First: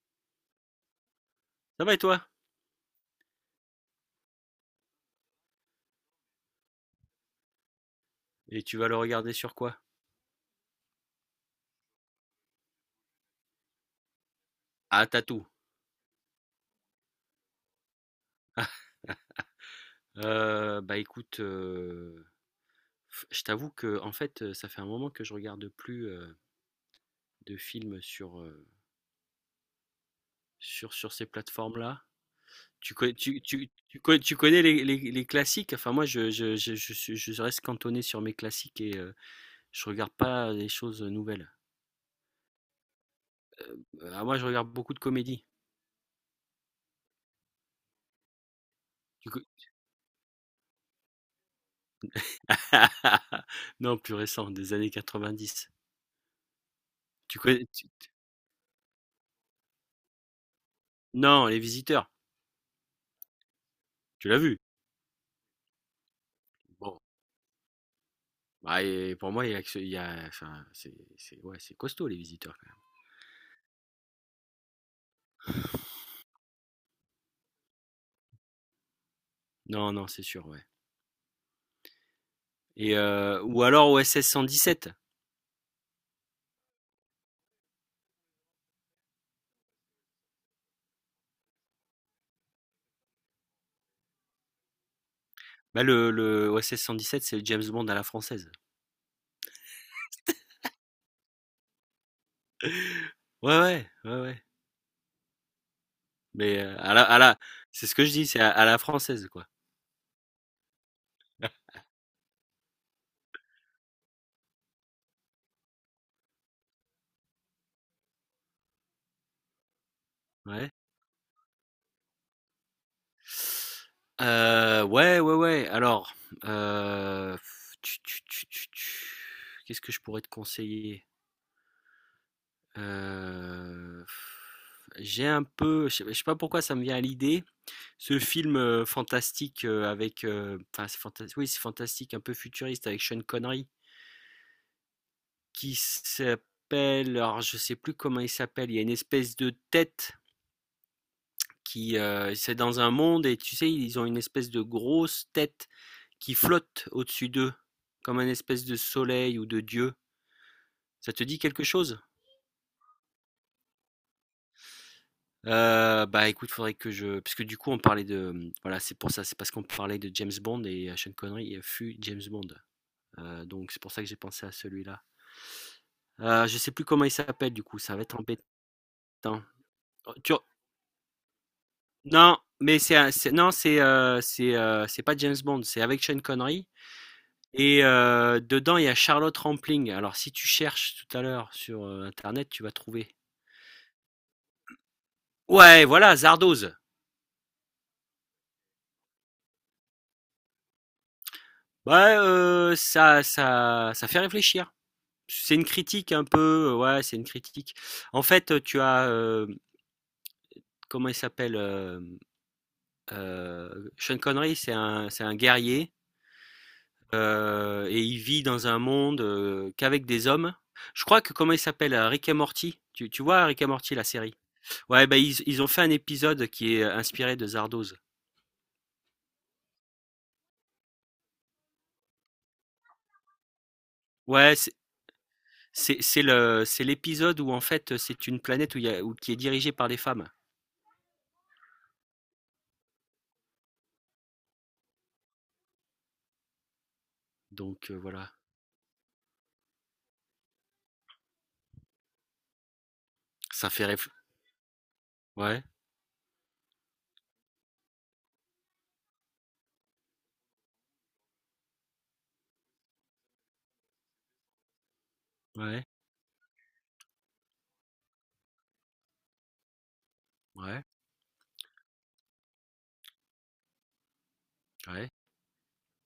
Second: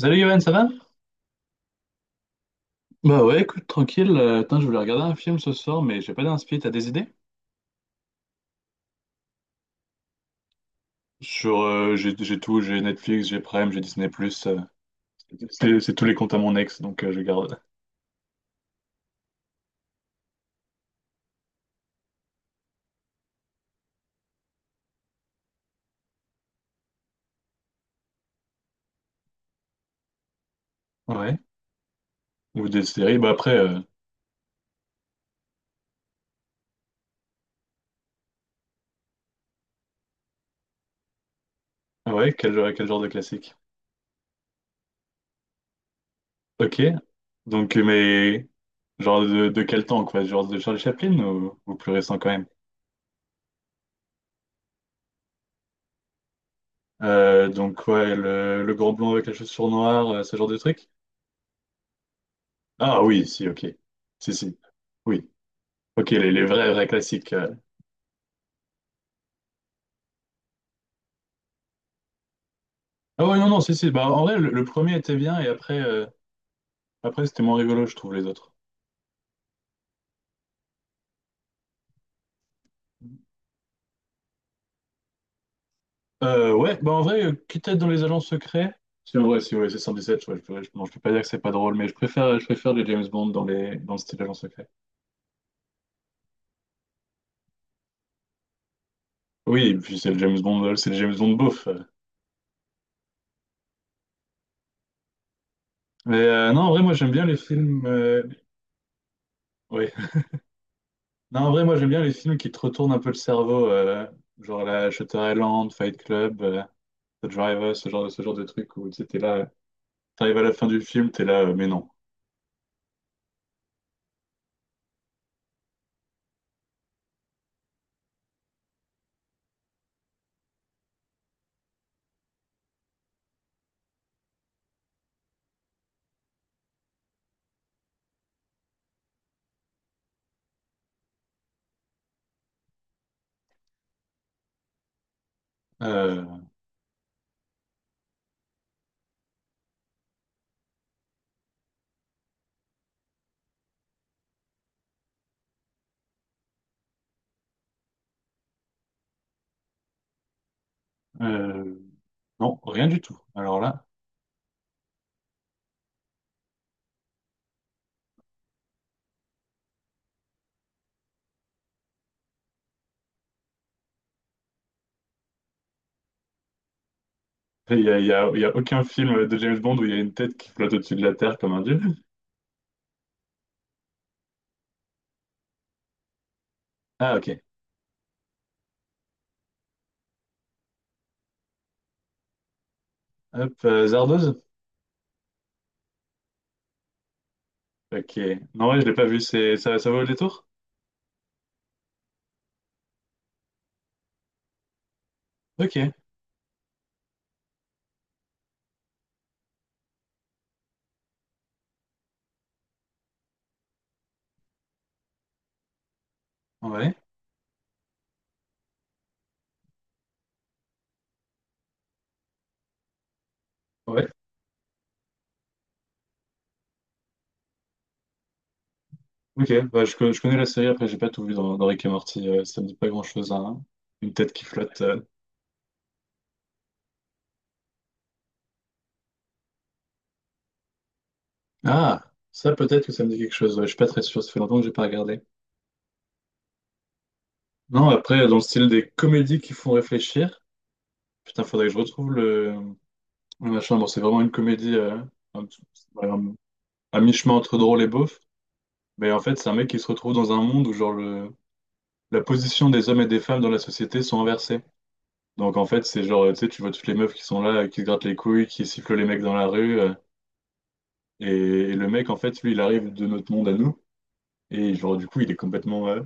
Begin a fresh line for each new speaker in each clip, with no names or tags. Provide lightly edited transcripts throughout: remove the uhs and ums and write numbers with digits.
Salut Johan, ça va?
Ça va et toi?
Bah ouais, écoute, tranquille. Attends, je voulais regarder un film ce soir, mais j'ai pas d'inspi. T'as des idées?
Et tu vas le regarder sur quoi?
Sur, j'ai tout, j'ai Netflix, j'ai Prime, j'ai Disney+. euh,
Ah, Tatou.
c'est tous les comptes à mon ex, donc je garde.
Bah écoute, je t'avoue que en fait, ça fait un moment que je regarde plus de films sur, sur ces
Ouais.
plateformes-là.
Ou des
Tu connais,
séries. Bah
tu,
après,
tu, tu connais les, les classiques? Enfin, moi, je reste cantonné sur mes classiques et je regarde pas des choses nouvelles.
ah ouais, quel genre de classique?
Ah, moi, je regarde beaucoup de comédies.
Ok. Donc, mais genre
Tu co-
de quel temps, quoi? Genre de Charlie Chaplin ou plus récent quand même?
Non, plus récent, des années 90. Tu connais,
Donc
tu-
ouais, le grand blond avec la chaussure noire, ce genre de truc?
Non, Les Visiteurs,
Ah oui, si, ok.
tu
Si,
l'as
si.
vu.
Oui. Ok, les vrais, vrais
Bon,
classiques.
bah et pour moi, enfin, ouais, c'est costaud les visiteurs quand même.
Ah ouais, non, non, si, si. Bah, en vrai, le premier était bien et après c'était moins rigolo, je trouve, les autres.
Non, non, c'est sûr, ouais. Et ou alors OSS 117.
Ouais, bah en vrai, quitte à être dans les agents secrets, si en vrai, si ouais, c'est 117, ouais, non, je peux pas dire que c'est pas drôle, mais je préfère les James Bond dans le style agent secret.
Bah le OSS 117, c'est le James Bond à la française.
Oui, et puis c'est le James Bond, c'est le James Bond beauf.
Ouais, ouais, ouais, ouais.
Mais
Mais
non, en vrai, moi j'aime bien les films.
c'est ce que je dis, c'est à la française, quoi.
Ouais. Non, en vrai, moi j'aime bien les films qui te retournent un peu le cerveau, genre la Shutter Island, Fight Club, The Driver, ce genre de truc où tu étais là. T'arrives à la fin
Ouais.
du film, t'es là, mais non.
Ouais, ouais, ouais. Alors, euh, tu- tu- tu- tu- tu- qu'est-ce que je pourrais te conseiller? Euh, j'ai un peu, je sais pas pourquoi ça me vient à l'idée. Ce film, fantastique, avec, enfin oui c'est fantastique, un peu futuriste avec Sean Connery qui
Euh,
s'appelle, alors je sais plus comment il s'appelle. Il y a une espèce de tête qui, c'est dans un monde et tu sais ils ont une espèce de grosse tête qui flotte au-dessus d'eux comme un espèce de soleil ou de dieu. Ça te dit quelque
euh,
chose?
non, rien du tout. Alors là,
Bah écoute, faudrait que je, parce que du coup on parlait de, voilà c'est pour ça, c'est parce qu'on parlait de James Bond et Sean Connery fut James Bond. Donc c'est pour ça que j'ai pensé à celui-là. Je sais plus comment il s'appelle du coup,
il y
ça
a,
va
il y
être
a- il y
embêtant.
a aucun film de James Bond où il y a une
Oh tu
tête qui flotte au-dessus de la terre comme un dieu.
Non, mais c'est un c'est non, c'est pas James Bond, c'est avec Sean Connery
Ah, ok.
et, dedans, il y a Charlotte Rampling. Alors si tu cherches tout à l'heure sur, internet, tu vas trouver.
Hop, Zardoz?
Ouais, voilà, Zardoz.
Ok. Non, ouais, je l'ai pas vu, ça vaut le détour?
Bah, ça fait réfléchir. C'est une
Ok.
critique un peu, ouais, c'est une critique. En fait, tu as, comment il s'appelle? Sean Connery, c'est un guerrier.
Ouais.
Et il vit dans un monde, qu'avec des hommes. Je crois que comment il s'appelle? Rick et Morty. Tu vois Rick et Morty, la
Ouais.
série? Ouais, bah, ils ont fait un épisode qui est, inspiré de Zardoz.
Ok. Bah, je connais la série, après, j'ai pas tout vu dans Rick et Morty, ça me dit pas grand-chose, hein. Une tête qui
Ouais,
flotte.
c'est l'épisode où en fait, c'est une planète où il y a où qui est dirigée par des femmes.
Ah! Ça, peut-être que ça me dit quelque chose. Ouais, je suis pas très sûr, ça fait longtemps que j'ai pas regardé. Non,
Donc,
après,
voilà.
dans le style des comédies qui font réfléchir. Putain, faudrait que je retrouve le
ça
machin.
fait
Bon, c'est
réf
vraiment une comédie un petit-
Ouais,
euh, à mi-chemin entre drôle et beauf. Mais en fait, c'est un mec qui se retrouve dans un monde où genre la position des hommes et des femmes dans la société sont inversées. Donc en fait,
ouais,
c'est genre, tu sais, tu vois toutes les meufs qui sont là, qui se grattent les couilles, qui sifflent les mecs dans la rue.
ouais,
Et... et le mec, en fait, lui, il arrive de notre monde à nous. Et genre, du
ouais,
coup, il est complètement, euh,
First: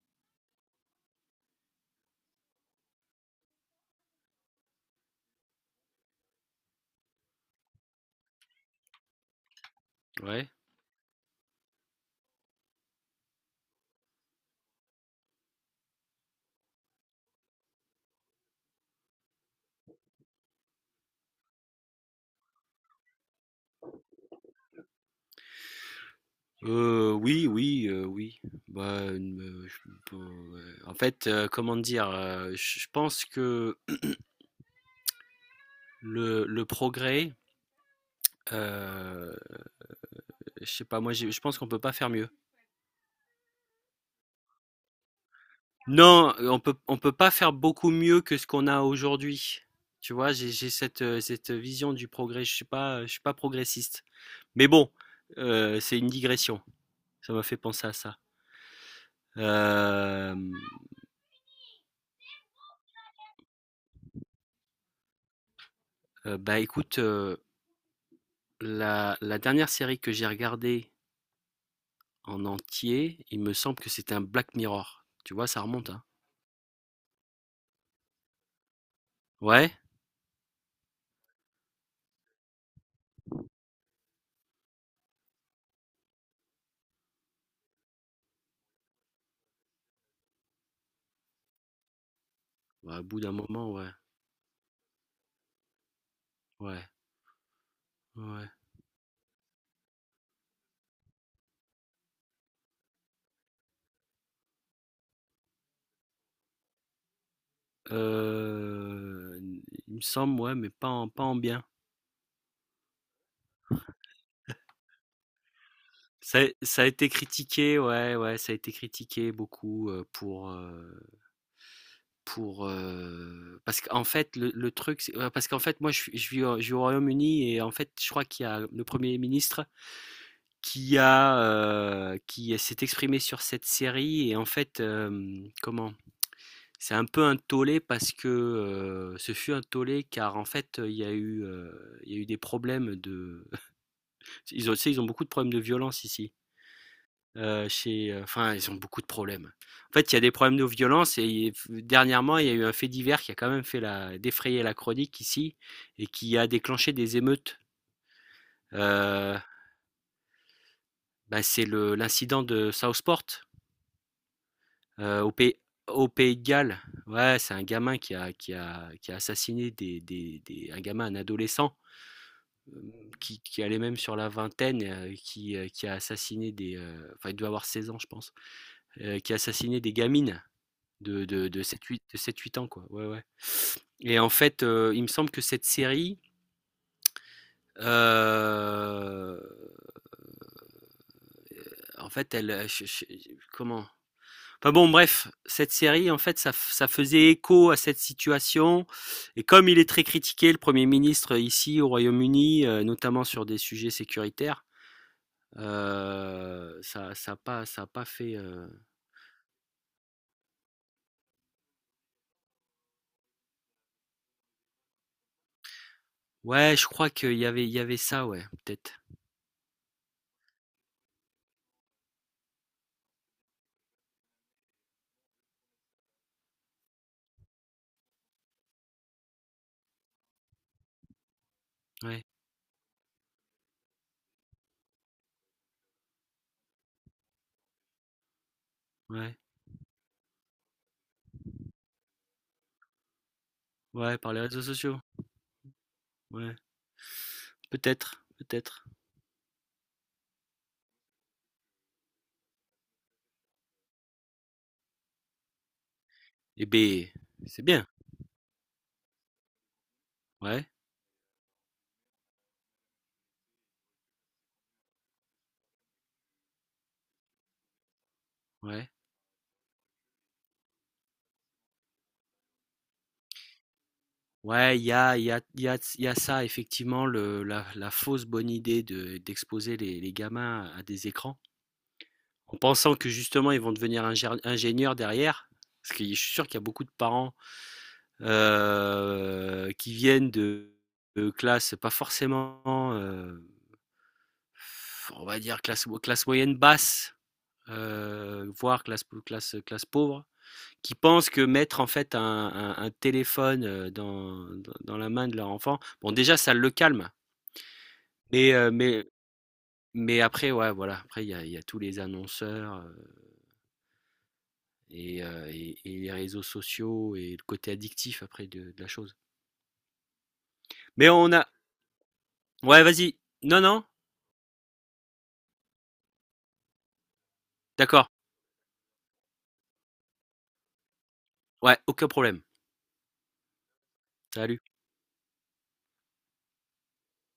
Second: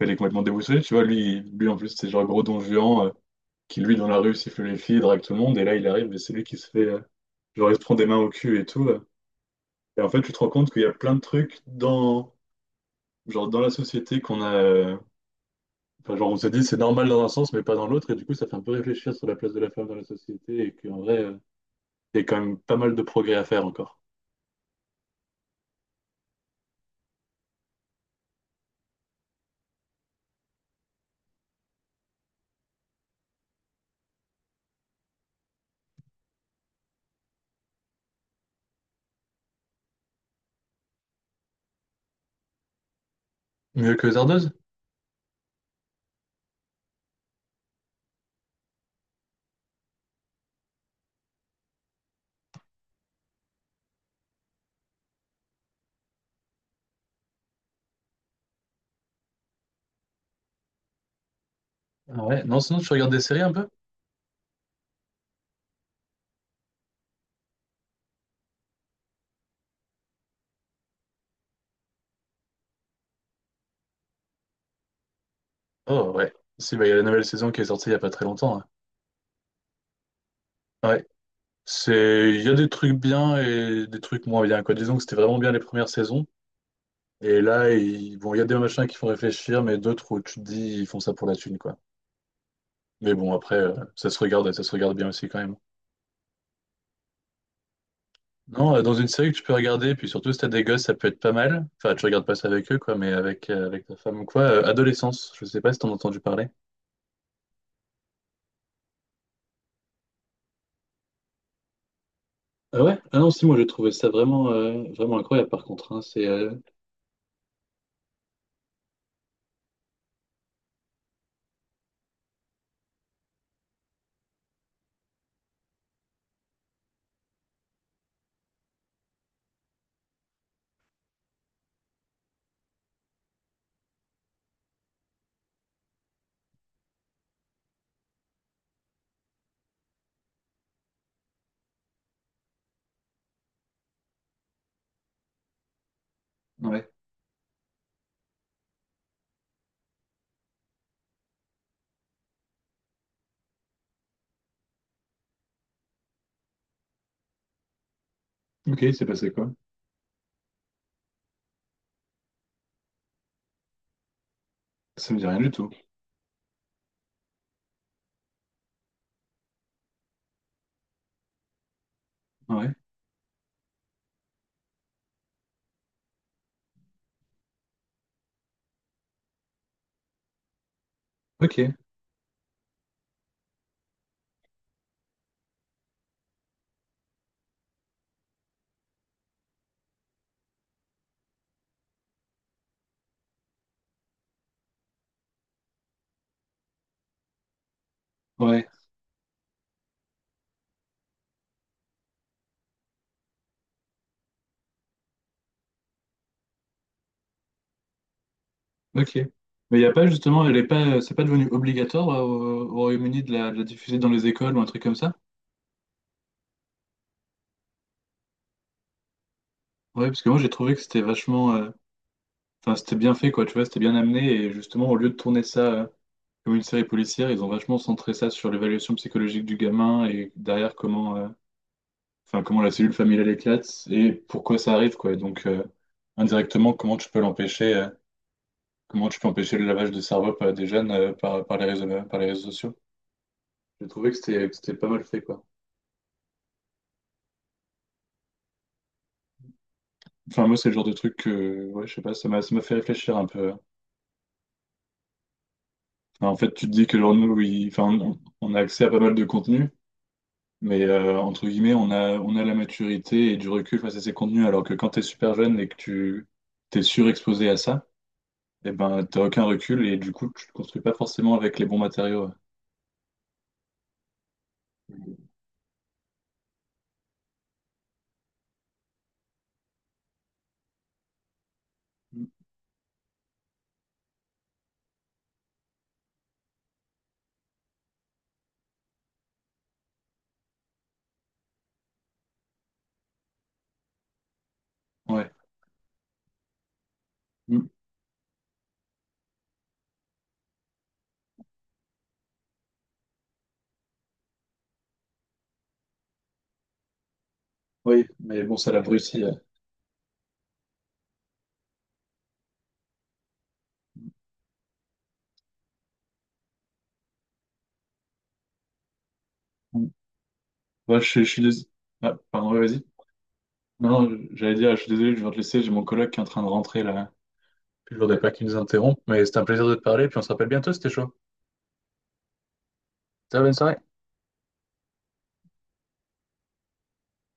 il est complètement déboussolé. Tu vois, lui en plus, c'est genre gros don Juan, qui, lui, dans la rue, siffle les filles, drague tout le monde. Et là, il arrive et c'est lui qui se fait. Genre, il se prend des mains au cul et tout. Et en fait, tu te rends
ouais.
compte qu'il y a plein de trucs dans, genre, dans la société qu'on a. Enfin, genre, on se dit c'est normal dans un sens, mais pas dans l'autre. Et du coup, ça fait un peu réfléchir sur la place de la femme dans la société. Et qu'en vrai, il y a quand même pas mal de progrès à faire encore.
Oui, oui, oui. Bah, je peux en fait, comment dire? Je pense que le progrès. Heu, je sais pas, moi j'ai je pense qu'on peut pas faire mieux.
Mieux que Zardoz?
Non, on peut pas faire beaucoup mieux que ce qu'on a aujourd'hui. Tu vois? J'ai cette vision du progrès. Je suis pas progressiste. Mais bon, c'est une digression. Ça m'a fait penser à ça. Hem,
Ah ouais. Non, sinon, tu regardes des séries un peu?
Bah, écoute, la dernière série que j'ai regardée en entier, il me semble que c'était un Black Mirror. Tu vois? Ça remonte, hein.
Oh, ouais. Si, bah, il y a la nouvelle saison qui est sortie il y a pas très longtemps, hein.
Ouais?
Ouais. Il y a des trucs bien et des trucs moins bien, quoi. Disons que c'était vraiment bien les premières saisons. Et là, bon, il y a des machins qui font réfléchir, mais d'autres où tu te dis, ils font ça pour la thune, quoi.
Bah, au
Mais
bout d'un
bon, après,
moment, ouais.
ça se regarde bien aussi quand même.
Ouais. Ouais.
Non, dans une série que tu peux regarder, puis surtout si t'as des gosses, ça peut être pas mal. Enfin, tu regardes pas ça avec eux, quoi, mais avec ta femme ou quoi. Adolescence, je sais pas si t'en as entendu parler.
Heu, il me semble, ouais, mais pas en bien.
Ah ouais? Ah non, si, moi j'ai trouvé ça vraiment, vraiment incroyable par contre, hein.
Ça a été critiqué, ouais, ouais, ça a été critiqué beaucoup, pour, parce qu'en fait le truc c'est, parce qu'en fait moi je vis au Royaume-Uni et en fait je crois qu'il y a le Premier ministre qui a, qui s'est exprimé sur cette série et en fait, comment? C'est un peu un tollé parce que, ce fut un tollé car en fait, il y a eu des problèmes de. Ils ont, tu sais, ils ont beaucoup de problèmes de violence ici.
Ouais.
Enfin, ils ont beaucoup de problèmes. En fait, il y a des problèmes de violence et dernièrement, il y a eu un fait divers qui a quand même défrayer la chronique ici et qui a déclenché des émeutes.
Ok, c'est passé
Euh,
quoi?
Bah, c'est l'incident de Southport,
Ça me
euh,
dit
au,
rien du
pays,
tout.
au Pays de Galles. Ouais, c'est un gamin qui a assassiné un gamin, un adolescent,
Ouais.
euh, qui allait même sur la vingtaine, qui a assassiné enfin, il doit avoir 16 ans, je pense, qui assassinait des gamines de,
Ok.
de, de 7-8 de 7-8 ans, quoi. Ouais, ouais. Et en fait, il me semble que cette série, euh, en fait, elle, comment? Enfin bon, bref, cette série, en fait, ça faisait écho à cette
Ouais.
situation. Et comme il est très critiqué, le Premier ministre, ici au Royaume-Uni, notamment sur des sujets sécuritaires, ça a pas fait.
Ok. Mais il y a pas justement, elle est pas, c'est pas devenu obligatoire au Royaume-Uni de la diffuser dans les écoles ou un truc comme ça?
Ouais, je crois il y avait ça, ouais, peut-être.
Ouais, parce que moi j'ai trouvé que c'était vachement. Enfin, c'était bien fait, quoi, tu vois, c'était bien amené. Et justement, au lieu de tourner ça comme une série policière, ils ont vachement centré ça sur l'évaluation psychologique du gamin et derrière
Ouais,
enfin, comment la cellule familiale éclate et pourquoi ça arrive, quoi. Et donc, indirectement, comment tu peux
ouais.
empêcher le lavage de cerveau par des jeunes par les réseaux sociaux. J'ai trouvé que
Ouais, par les
c'était, que
réseaux
c'était pas
sociaux.
mal fait, quoi.
Ouais. Peut-être, peut-être.
Enfin, moi, c'est le genre de truc que, ouais, je sais pas, ça m'a fait réfléchir un peu. Enfin, en fait, tu
Eh
te dis que,
ben
genre, nous,
c'est bien.
enfin, on a accès à pas mal de contenu.
Ouais,
Mais entre guillemets, on a la maturité et du recul face à ces contenus, alors que quand tu es super jeune et que tu t'es surexposé à ça, eh
ouais.
ben, t'as aucun recul et du coup, tu te construis pas forcément avec les bons matériaux.
Ouais, il y a, il y a, il y a, il y a ça, effectivement, la fausse bonne idée d'exposer les gamins à des écrans,
Mm.
en pensant que justement ils vont devenir ingénieurs derrière. Parce que je suis sûr qu'il y a beaucoup de parents, qui viennent de classes pas forcément, euh, on
Ouais.
va dire, classe moyenne basse,
Mm.
voire classe pauvre qui pensent que mettre en fait un téléphone, dans la main de leur enfant, bon déjà ça le calme,
Oui, mais
mais,
bon, ça
euh, mais,
l'abrutit.
mais après ouais voilà, après il y a tous les annonceurs, et les réseaux sociaux et le côté addictif après de la chose.
Mm. Ouais,
Mais on a.
Ah, pardon, ouais, vas-y.
Ouais, vas-y, non non,
Non, non, j'allais dire, je suis désolé, je viens te laisser, j'ai mon collègue qui est en train de rentrer là. Puis je
d'accord,
voudrais pas qu'il nous interrompe, mais c'était un plaisir de te parler, puis on se rappelle bientôt, c'était chaud.
ouais, aucun problème.
Ciao, bonne soirée.
Salut.